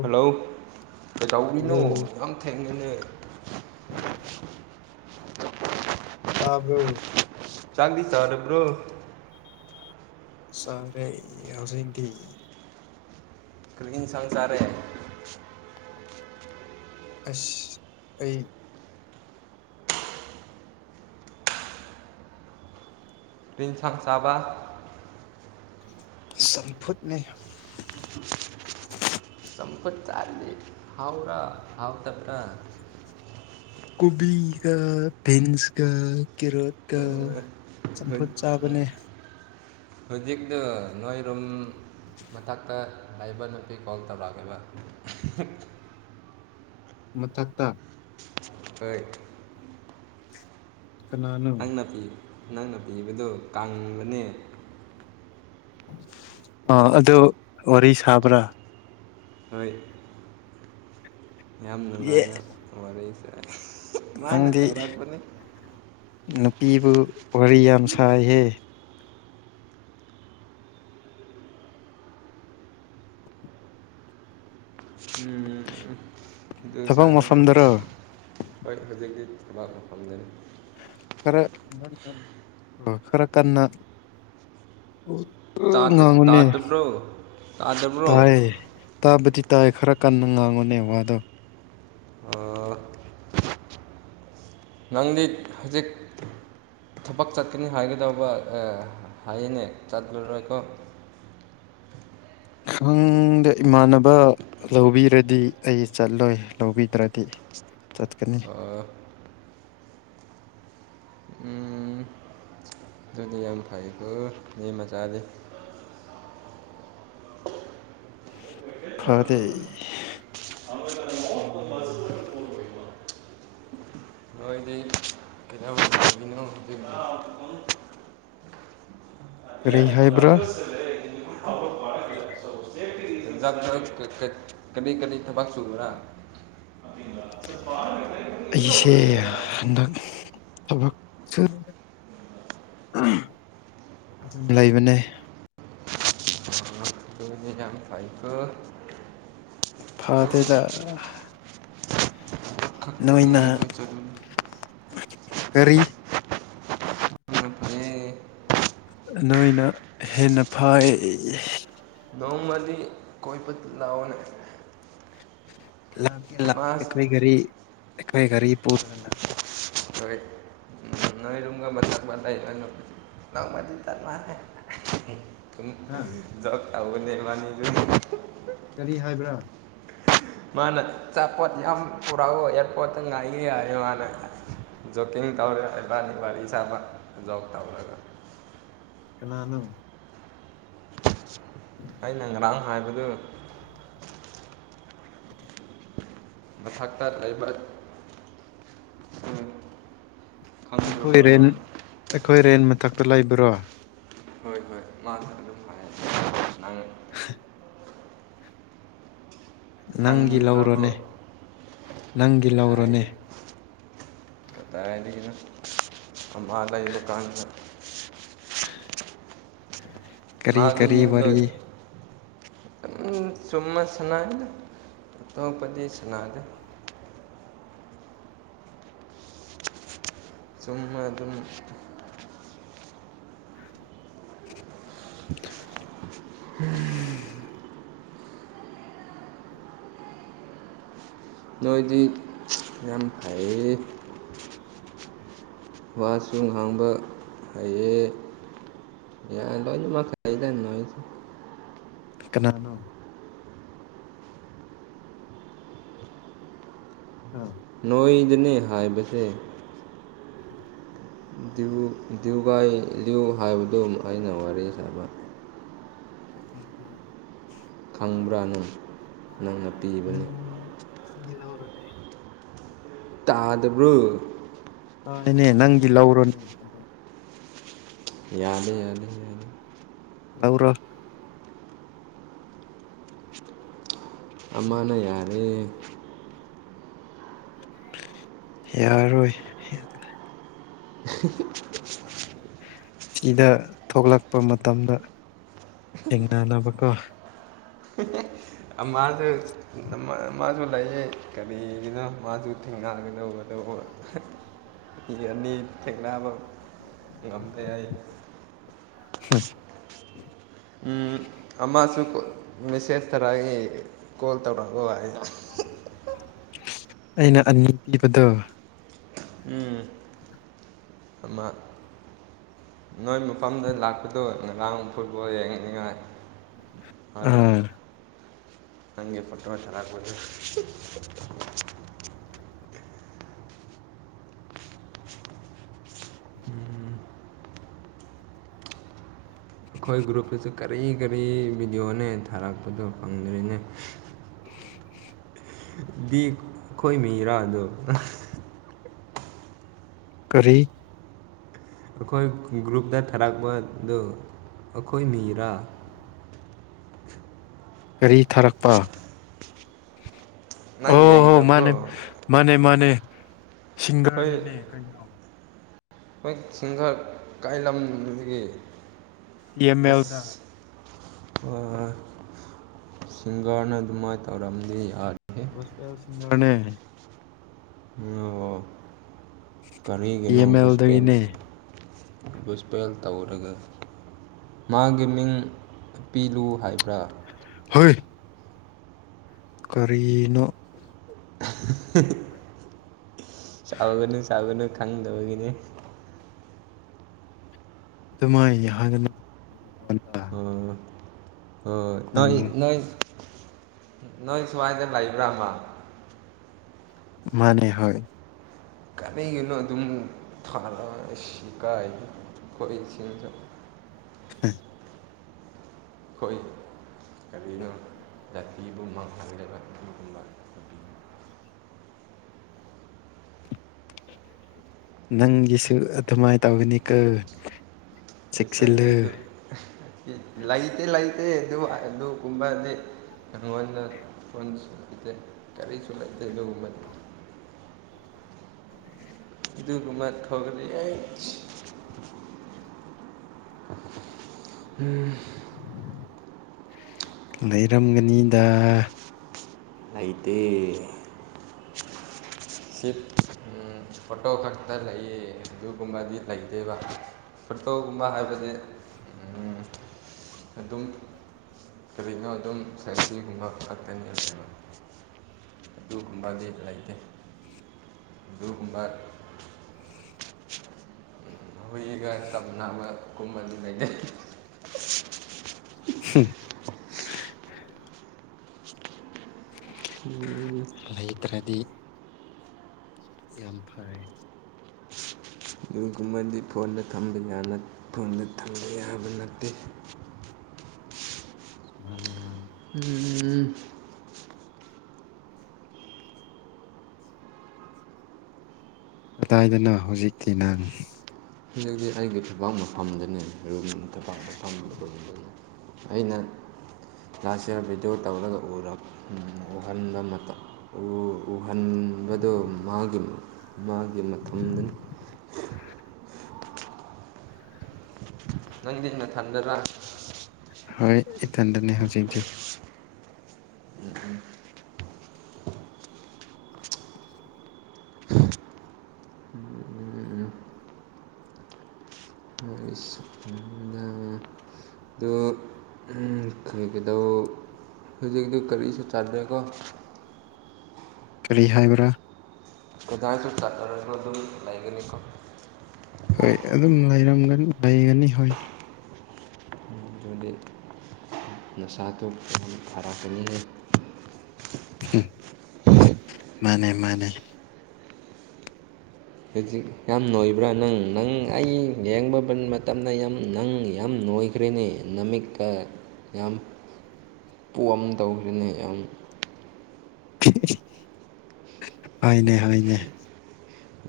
Hello hello ꯀꯩꯆꯥꯎꯕꯤꯅꯣ ꯌꯥꯝ ꯊꯦꯡꯅꯅꯦ ꯑ ꯍꯥꯕ꯭ꯔꯣ ꯆꯥꯡꯗꯤꯁ ꯑꯔꯦ ꯕ꯭ꯔꯣ ꯁꯔꯦ ꯍꯧꯁꯗꯤ ꯀꯔꯤꯅꯤꯡ ꯁꯪꯁꯔꯦ ꯑꯁ ꯑꯩ ꯄꯔꯤꯤꯡ ꯊꯥꯡ ꯆꯥꯕ ꯁꯐꯠꯅꯦ ꯆꯄꯠ ꯆꯥꯔꯂꯤ ꯍꯥꯎ꯭ꯔꯥ ꯍꯥꯎ ꯇꯕ꯭ꯔꯥ ꯀꯣꯕꯤꯒ ꯄꯦꯟꯁꯒ ꯀꯦꯔꯣꯠꯀ ꯆꯝꯐꯨꯠ ꯆꯥꯕꯅꯦ ꯍꯧꯖꯤꯛꯇ ꯅꯣꯏꯔꯨꯝ ꯃꯊꯛꯇ ꯂꯏꯕ ꯅꯨꯄꯤ ꯀꯣꯜ ꯇꯧꯔꯛꯑꯒꯦꯕ ꯃꯊꯛꯛꯇ ꯄꯠ ꯀꯅꯥꯅꯨ ꯅꯪꯅ ꯄꯤꯕꯗꯨꯣ ꯀꯪꯕꯅꯦ ꯑ ꯑꯗꯨ ꯋꯥꯔꯤ ꯁꯥꯕ꯭ꯔꯥ ꯍꯣꯏ ꯌꯥꯝ ꯑꯦ ꯅꯨꯡꯉꯥꯏꯅ ꯋꯥꯔꯤꯁꯥꯏ ꯃꯥꯅ ꯅꯪꯗꯤ ꯇꯧꯔꯛꯄꯅꯤ ꯅꯨꯄꯤꯕꯨ ꯋꯥꯔꯤ ꯌꯥꯝ ꯁꯥꯏꯍꯦ ꯎꯝ ꯑꯗꯨ ꯊꯕꯛ ꯁꯔꯒ ꯃꯐꯝꯗꯔꯣ ꯍꯣꯏ ꯍꯧꯖꯤꯛꯇꯤ ꯊꯕꯥꯛꯐꯝꯗꯔꯤ ꯈꯔ ꯉ ꯈꯔ ꯀꯟꯅ ꯑ ꯉꯒꯨꯅꯦ ꯇꯥꯗꯕ꯭ꯔꯣ ꯇꯥꯗꯕ꯭ꯔꯣ ꯇꯥꯏ ꯇꯥꯕꯗꯤ ꯇꯥꯏ ꯈꯔ ꯀꯟꯅ ꯉꯥꯡꯉꯨꯅꯦ ꯋꯥꯗꯣ ꯅꯪꯗꯤ ꯍꯧꯖꯤꯛ ꯊꯕꯛ ꯆꯠꯀꯅꯤ ꯍꯥꯏꯒꯗꯧꯕ ꯍꯥꯏꯌꯦꯅꯦ ꯆꯠꯂꯔꯣꯏꯀꯣ [inaudible] ꯈꯪꯗ ꯏꯃꯥꯟꯅꯕ ꯂꯧꯕꯤꯔꯗꯤ ꯑꯩ ꯆꯠꯂꯣꯏ ꯂꯧꯕꯤꯗ꯭ꯔꯗꯤ ꯆꯠꯀꯅꯤ g. ꯃꯆꯥꯆꯥꯗ ꯐꯗꯩ ꯅꯣꯏꯗꯤ ꯀꯩꯗꯧꯔꯤꯅꯣ ꯍꯧꯖꯤꯛꯇꯤ ꯀꯔꯤ ꯍꯥꯏꯕ꯭ꯔꯥ ꯀꯔꯤ ꯀꯔꯤ ꯊꯕꯛ ꯆꯨꯕꯔꯥ ꯑꯥ ꯄꯔ ꯌꯦꯂꯈꯜ ꯄ ꯊꯕꯛꯁ ꯑꯗꯨꯝ ꯂꯩꯕꯅꯦ ꯐꯥꯏꯕ ꯐꯥꯗꯦꯗ ꯅ ꯅꯍꯥ ꯀꯔꯤ ꯅꯣꯏꯅ ꯍꯦꯟꯅ ꯐꯩ ꯂꯥꯀ ꯂꯥꯛ ꯀ ꯑꯦ ꯔꯤ ꯑꯦ ꯀꯔꯤ ꯄꯔ ꯂꯥ ꯍꯥꯥ ꯀꯔꯤ ꯍꯥꯏꯕ꯭ꯔꯥ ꯃꯥꯅ ꯆꯄꯣꯠ ꯌꯥꯝ ꯄꯨꯔꯥ ꯑꯦꯔꯄꯣꯠꯠꯇ ꯉꯥꯏ ꯍꯥꯏꯣ ꯃꯥꯅꯦ ꯖꯣꯀꯤꯡ ꯇꯧꯔꯦ ꯏꯕꯥꯅꯤ ꯋꯥꯔꯤ ꯁꯥꯕ ꯖꯣꯛ ꯇꯧꯔꯒ ꯀꯅꯥꯅꯨ ꯑꯩꯅ ꯉꯔꯥꯡ ꯍꯥꯏꯕꯗꯨ ꯃꯊꯛꯇ ꯂꯩꯕ ꯎꯝ ꯑꯩꯈꯣꯏ ꯈꯪꯗ꯭ꯔꯕꯣ ꯔꯦꯟ ꯅꯪ ꯑꯩꯈꯣꯏ ꯔꯦꯟ ꯃꯊꯛꯇ ꯂꯩꯕꯔꯣ ꯍꯣꯏ ꯍꯣꯏ ꯃꯥꯁꯨ ꯑꯗꯨꯝ ꯐ [inaudible] ꯅꯪꯒꯤ ꯈꯪꯗ꯭ꯔꯕꯣ ꯂꯧꯔꯅꯦ ꯅꯪꯒꯤ ꯂꯧꯔꯅꯦ ꯀꯇ ꯑ ꯊꯝꯚꯥꯂ ꯗꯀꯥꯟꯁ ꯀꯔꯤ ꯀꯔꯤ ꯋꯥꯔꯤꯔꯤ ꯎ ꯆꯣꯃ ꯁꯅꯅ ꯇꯄꯗꯤ ꯁꯅꯥꯗ ꯆꯨꯝꯕ ꯑꯗꯨꯝ ꯎꯝ ꯅꯣꯏꯗꯤ ꯌꯥꯝ ꯐꯩꯌꯦ ꯋꯥꯁꯨ ꯉꯥꯡꯕ ꯍꯩꯌꯦꯦ ꯌꯥꯗꯃꯥꯏꯗ ꯀꯅꯥꯅꯣ ꯑ ꯅꯣꯡ ꯏꯗꯅꯦ ꯍꯥꯏꯌꯦ ꯁꯦ ꯗ꯭ꯌꯨꯒꯥꯏ ꯂꯤ꯭ꯨ ꯍꯥꯏꯕꯗꯨ ꯑꯩꯅ ꯋꯥꯔꯤ ꯁꯥꯕ ꯎꯝ ꯎꯝ ꯈꯪꯕ꯭ꯔꯥꯅꯨ ꯎꯝꯂꯔ ꯇꯥꯗꯔꯨ ꯍꯥꯏꯅꯦ ꯅꯪꯗꯤ ꯂꯧꯔꯣꯅꯦ ꯌꯥꯅꯤꯦ ꯌꯥꯅꯤꯦ ꯌꯥꯅꯤꯦ ꯂꯧꯔꯣ ꯑꯃꯅ ꯌꯥꯔꯦ ꯌꯥꯔꯣꯏ ꯌꯥ [unintelligible] ꯁꯤꯗ ꯊꯣꯛꯂꯛꯄ ꯃꯇꯝꯗ ꯍꯡꯅ ꯅꯕꯀꯣ ꯃꯥꯁꯨ ꯃꯥꯁꯨ ꯂꯩꯌꯦ ꯀꯔꯤꯒꯤꯅꯣ ꯃꯥꯁꯨ ꯊꯦꯡꯅꯒꯗꯧꯕꯗ ꯌꯦ ꯑꯅꯤ ꯊꯦꯡꯕ ꯉꯝꯗ ꯍꯥꯏ ꯑꯃꯁꯨ ꯃꯦꯁꯦꯖ ꯊꯔꯥꯒꯤ ꯀꯣꯜ ꯇꯧꯔꯛꯅꯕ ꯍꯥꯏꯖ ꯑꯩꯅ ꯑꯅꯤ ꯄꯤꯕꯗꯣ ꯎꯝ ꯑꯃ ꯅꯣꯏ ꯃꯐꯝꯗ ꯂꯥꯛꯄꯗꯣ ꯉꯔꯥꯡ ꯐꯨꯠꯕꯣꯜ ꯌꯦꯡꯅꯤꯉꯥꯏ ꯑꯗ ꯑꯥ ꯅꯪꯦ ꯐꯇ꯭ꯔꯣ ꯆꯂ ꯑꯣꯏꯣꯏꯅ ꯎꯝ ꯑꯩꯈꯣꯏ ꯒ꯭ꯔꯨꯞꯇꯁꯨ ꯀꯔꯤ ꯀꯔꯤ ꯚꯤꯗꯤꯑꯣꯅꯦ ꯊꯥꯔꯛꯄꯗꯣ ꯐꯪꯗꯔꯤꯅꯦ ꯗꯤ ꯑꯩꯈꯣꯏ ꯃꯤ ꯏꯔꯥꯗꯣ ꯀꯔꯤ ꯑꯩꯈꯣꯏ ꯒ꯭ꯔꯨꯞꯇ ꯊꯥꯔꯛꯄꯗꯨ ꯑꯩꯈꯣꯏ ꯅꯤꯔꯥ ꯀꯔꯤ ꯊꯥꯔꯛꯄ ꯅꯪ ꯑꯣ ꯍꯣ ꯌꯦꯡꯗꯕ꯭ꯔꯣ ꯃꯥꯅꯦ ꯃꯥꯅꯦ ꯃꯥꯅꯦ ꯁꯤꯡꯒꯔꯅꯤꯅꯦ ꯑꯩꯈꯣꯏ ꯀꯩꯅꯣ ꯍꯣꯏ ꯁꯤꯡꯒ ꯀꯥꯏ ꯂꯝꯗꯒꯤ ꯄꯦꯝ ꯑꯦꯜꯗ ꯑꯁ ꯁꯤꯡꯒꯔꯅ ꯑꯗꯨꯃꯥꯏꯅ ꯇꯧꯔꯝꯗꯤ ꯌꯥꯔꯦ ꯁꯄꯦꯜ ꯁꯤꯁꯤꯡꯒꯥꯔꯅꯦ ꯑꯣ ꯇꯤ ꯀꯔꯤꯔꯤꯒꯅꯨ ꯑꯦꯝ ꯑꯦꯜꯗꯒꯤꯅꯦ ꯨꯁꯄꯦꯟꯦꯟ ꯁꯄꯦꯜ ꯇꯧꯔꯒ ꯃꯥꯒꯤ ꯃꯤꯡ ꯄꯤꯂꯨ ꯍꯥꯏꯕ꯭ꯔꯥ ꯍꯣꯏ ꯀꯔꯤꯅꯣ [unintelligible] ꯆꯥꯒꯅꯤ ꯆꯥꯒꯅꯤ ꯈꯪꯗꯕꯒꯤꯅꯤ ꯑꯗꯨꯃꯥꯏ ꯍꯥꯏꯗꯅ ꯎꯝ ꯍꯣꯏꯣꯏ ꯅꯪ ꯅꯣꯏ ꯅꯣꯏ ꯅꯣꯏ ꯁ꯭ꯋꯥꯏꯗ ꯂꯩꯕ꯭ꯔꯥꯃ ꯃꯅꯦ ꯍ ꯀꯔꯤꯒꯤꯅꯣ ꯑꯗꯨꯝ ꯊꯥꯜꯂꯛꯑꯒ ꯁꯤ ꯀꯥꯏ ꯍꯣꯏ ꯆꯖ ꯎ ꯍꯣꯏ ꯀꯔꯤꯅꯣ ꯖꯥꯇꯤꯒꯨꯝꯕꯗꯒ ꯑꯗꯨꯒꯨꯝꯕ ꯅꯪꯒꯤꯁꯨ ꯑꯗꯨꯃꯥꯏꯅ ꯇꯧꯒꯅꯤ ꯀꯣ ꯑꯦꯁ ꯏꯩꯅꯗꯨ ꯂꯩꯇꯦ ꯂꯩꯇꯦ ꯑꯗꯨ ꯑꯗꯨꯒꯨꯝꯕꯗꯤ ꯅꯪꯉꯣꯟꯗ ꯐꯣꯟꯁꯨ ꯂꯩꯇꯦ ꯀꯔꯤꯁꯨ ꯂꯩꯇꯦ ꯑꯗꯨꯒꯨꯝꯕꯗꯤ [unintelligible] ꯏꯗꯨ ꯀꯨꯃꯥ ꯊꯒꯔꯦ ꯎꯝ ꯂꯩꯔꯝꯒꯅꯤꯗ ꯑꯏꯇꯩ ꯁꯤꯞ ꯐꯣꯇꯣ ꯈꯛꯇ ꯂꯩ ꯑꯗꯨꯒꯨꯝꯕꯗꯤ ꯂꯩꯇꯦꯕ ꯐꯨꯠꯕꯣꯜꯒꯨꯝꯕ ꯍꯥꯏꯕꯗꯤ ꯑꯗꯨꯝ ꯀꯔꯤꯅꯣ ꯑꯗꯨꯝ ꯁꯦꯐꯤꯒꯨꯝꯕ ꯉꯥꯛꯀꯅꯤꯅ ꯑꯗꯨꯒꯨꯝꯕꯗꯤ ꯂꯩꯇꯦ ꯑꯗꯨꯒꯨꯝꯕ ꯍꯧꯏꯒ ꯇꯞ ꯅꯥꯕ ꯀꯨꯝꯕ ꯑꯗꯨꯝ ꯂꯩꯇꯩ ꯍꯝ ꯂꯩꯇ꯭ꯔꯗꯤ ꯌꯥꯝ ꯐꯥꯏ ꯑꯗꯨꯒꯨꯝꯕꯗꯤ ꯐꯣꯟꯗ ꯊꯝꯕ ꯐꯣꯟꯗ ꯊꯝꯕ ꯌꯥꯕ ꯅꯠꯇꯦ [unintelligible] ꯃꯥꯅꯦ ꯃꯥꯅꯦ ꯎꯝ ꯀꯗꯥꯏꯗꯅꯣ ꯍꯧꯖꯤꯛꯇꯀꯤ ꯅꯪ ꯍꯧꯖꯤꯛꯇꯤ ꯑꯩꯒꯤ ꯐꯩꯕꯥꯛ ꯃꯐꯝꯗꯅꯦ ꯔꯨꯝ ꯐꯩꯕꯥꯛ ꯃꯐꯝ ꯑꯣꯏꯕ ꯑꯩꯅ ꯂꯥꯁ ꯏꯌꯥꯔ ꯚꯤꯗꯤꯑꯣ ꯇꯧꯔꯒ ꯎꯍꯟꯕ ꯃꯇꯝ ꯐꯍꯟꯕꯗꯣ ꯃꯥꯒꯤ ꯃꯥꯒꯤ ꯃꯇꯝꯗꯅꯤ ꯅꯪꯗꯤ ꯍꯟꯅ ꯊꯟꯗꯔꯥ ꯍꯣꯏ ꯏꯊꯟꯗꯅꯦ ꯍꯧꯖꯤꯛꯇꯤ ꯑꯗꯨ ꯀꯩꯗꯧ ꯍꯧꯖꯤꯛꯇꯤ ꯀꯔꯤꯁꯨ ꯆꯗꯦꯀꯣ ꯀꯔꯤ ꯍꯥꯏꯥꯏꯕ꯭ꯔꯥ ꯑꯦꯗꯥꯁꯨ ꯆꯥꯟꯅꯔꯒ ꯑꯗꯨꯝ ꯂꯩꯒꯅꯤꯀꯣ ꯍꯣꯏ ꯑꯗꯨꯝꯝ ꯂꯩꯒꯅꯤ ꯍꯣꯏ ꯑꯗꯨꯗꯤ ꯅꯁꯥꯗꯨꯣ ꯌꯥꯝꯅ ꯐꯥꯔꯛꯀꯅꯤ ꯃꯥꯅꯦ ꯃꯥꯅꯦ ꯍꯧꯖꯤꯛ ꯌꯥꯝ ꯅꯣꯏꯕ꯭ꯔꯥ ꯅꯪ ꯅꯪ ꯑꯩ ꯌꯦꯡꯕ ꯃꯇꯝꯗ ꯌꯥꯝ ꯅꯪ ꯌꯥꯝ ꯅꯣꯏꯈ꯭ꯔꯦꯅꯦ ꯅꯃꯤꯠꯀ ꯌꯥꯝ ꯄꯣꯑꯝ ꯇꯧꯈ꯭ꯔꯦꯅꯦ ꯌꯥꯝ ꯍꯅꯦ ꯍꯅꯦ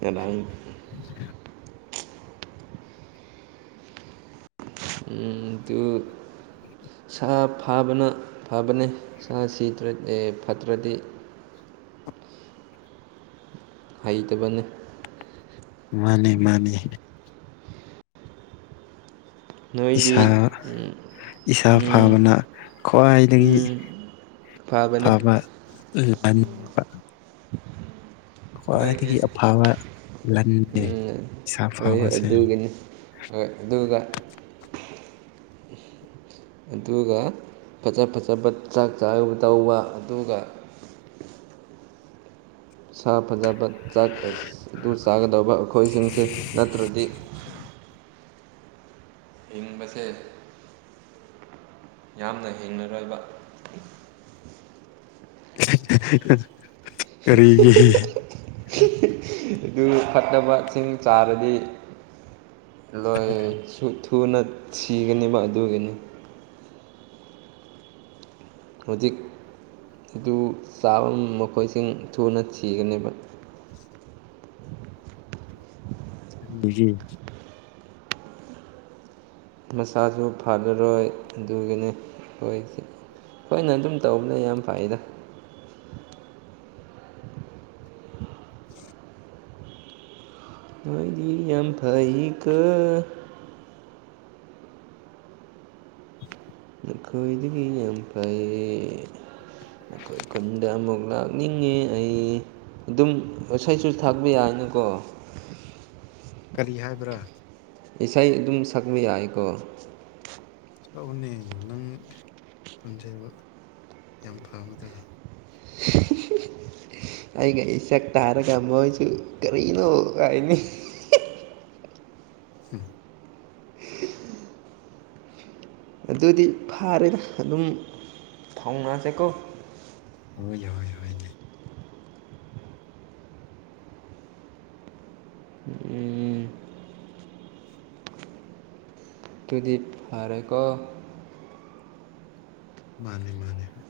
ꯑꯗꯥ [unintelligible] ꯎ ꯑꯗꯨ ꯁꯥ ꯐꯥꯕꯅ ꯐꯕꯅꯦ ꯁꯥ ꯁꯤꯗꯤ ꯐꯠꯇ꯭ꯔꯗꯤ [unintelligible] ꯍꯩꯇꯕꯅꯤ ꯃꯥꯅꯦ ꯃꯥꯅꯦ ꯅꯣꯏꯗꯤ ꯏꯁꯥ ꯏꯁꯥ ꯐꯥꯕꯅ ꯈ꯭ꯋꯥꯏꯗꯒꯤ ꯐꯕꯅꯤ ꯄꯕꯕ ꯣꯏꯒꯤ ꯂꯟꯅꯦ ꯎꯝ ꯏꯁꯥ ꯍꯣꯏꯣꯏ ꯐꯕꯁꯦ ꯑꯗꯨꯒꯤꯅꯤ ꯑ ꯑꯗꯨꯒꯒ ꯑꯗꯨꯒ ꯐꯖ ꯐꯖꯕ ꯆꯥꯛ ꯆꯥꯕ ꯇꯧꯕ ꯑꯗꯨꯒ ꯁꯥ ꯐꯖꯕ ꯆꯥꯛ ꯑꯗꯨ ꯆꯥꯒꯗꯧꯕ ꯑꯩꯈꯣꯏꯁꯤꯡꯁꯦ ꯅꯠꯇ꯭ꯔꯗꯤ [inaudible] ꯏꯕꯁꯦ ꯌꯥꯝꯅ ꯍꯦꯡꯅꯔꯣꯏꯕ ꯀꯔꯤꯒꯤ ꯑꯗꯨ ꯐꯠꯇꯕꯁꯤꯡ ꯆꯥꯔꯗꯤ ꯂꯣꯏ ꯁꯨ ꯊꯨꯅ ꯁꯤꯒꯅꯦꯕ ꯑꯗꯨꯒꯤꯅꯤ ꯍꯧꯖꯤꯛ ꯑꯗꯨ ꯆꯥꯕ ꯃꯈꯣꯏꯁꯤꯡ ꯊꯨꯅ ꯊꯤꯒꯅꯦꯕ ꯎꯝ ꯖꯤ ꯃꯁꯥꯁꯨ ꯐꯔꯔꯣꯏ ꯑꯗꯨꯒꯅꯤ ꯑꯩꯈꯣꯏꯁ ꯍꯣꯏꯅ ꯑꯗꯨꯝ ꯇꯧꯕꯅ ꯌꯥꯝ ꯐꯩꯗ [inaudible] ꯃꯣꯏꯗꯤ ꯑ ꯐꯩ ꯀꯦ ꯑꯩꯈꯣꯏ ꯗꯒꯐꯩꯌꯦ ꯑꯩꯈꯣꯏ ꯈꯨꯟꯗ ꯑꯃꯨꯛ ꯂꯥꯛꯅꯤꯡꯉꯤ ꯑꯩ ꯑꯗꯨꯝ ꯏꯁꯩꯁꯨ ꯊꯥꯛꯄ ꯌꯥꯅꯤꯀꯣ ꯀꯔꯤ ꯍꯥꯏꯕ꯭ꯔꯥ ꯏꯁꯩ ꯑꯗꯨꯝ ꯁꯛꯄ ꯌꯥꯏꯀꯣ ꯆꯥꯛꯎꯅꯦ ꯅꯪ ꯈꯨꯟꯁꯦꯜ ꯌꯥꯝ ꯐꯕꯗꯔꯥ ꯑꯩꯒꯤ ꯑꯦꯁꯛ ꯇꯥꯔꯒꯝꯕ ꯆꯁꯨ ꯀꯔꯤꯅꯣ ꯍꯥꯏꯅꯤ ꯑ ꯑꯗꯨꯗꯤ ꯐꯥꯔꯦꯅ ꯑꯗꯨꯝ ꯊꯥꯎꯅꯔꯁꯦꯀꯣ ꯍꯣꯏ ꯍꯣꯏ ꯍꯣꯏꯅꯦ ꯎꯝ ꯑꯗꯨꯗꯤ ꯐꯔꯦꯀꯣ ꯃꯥꯅꯦ ꯃꯥꯅꯦ ꯍꯥꯏ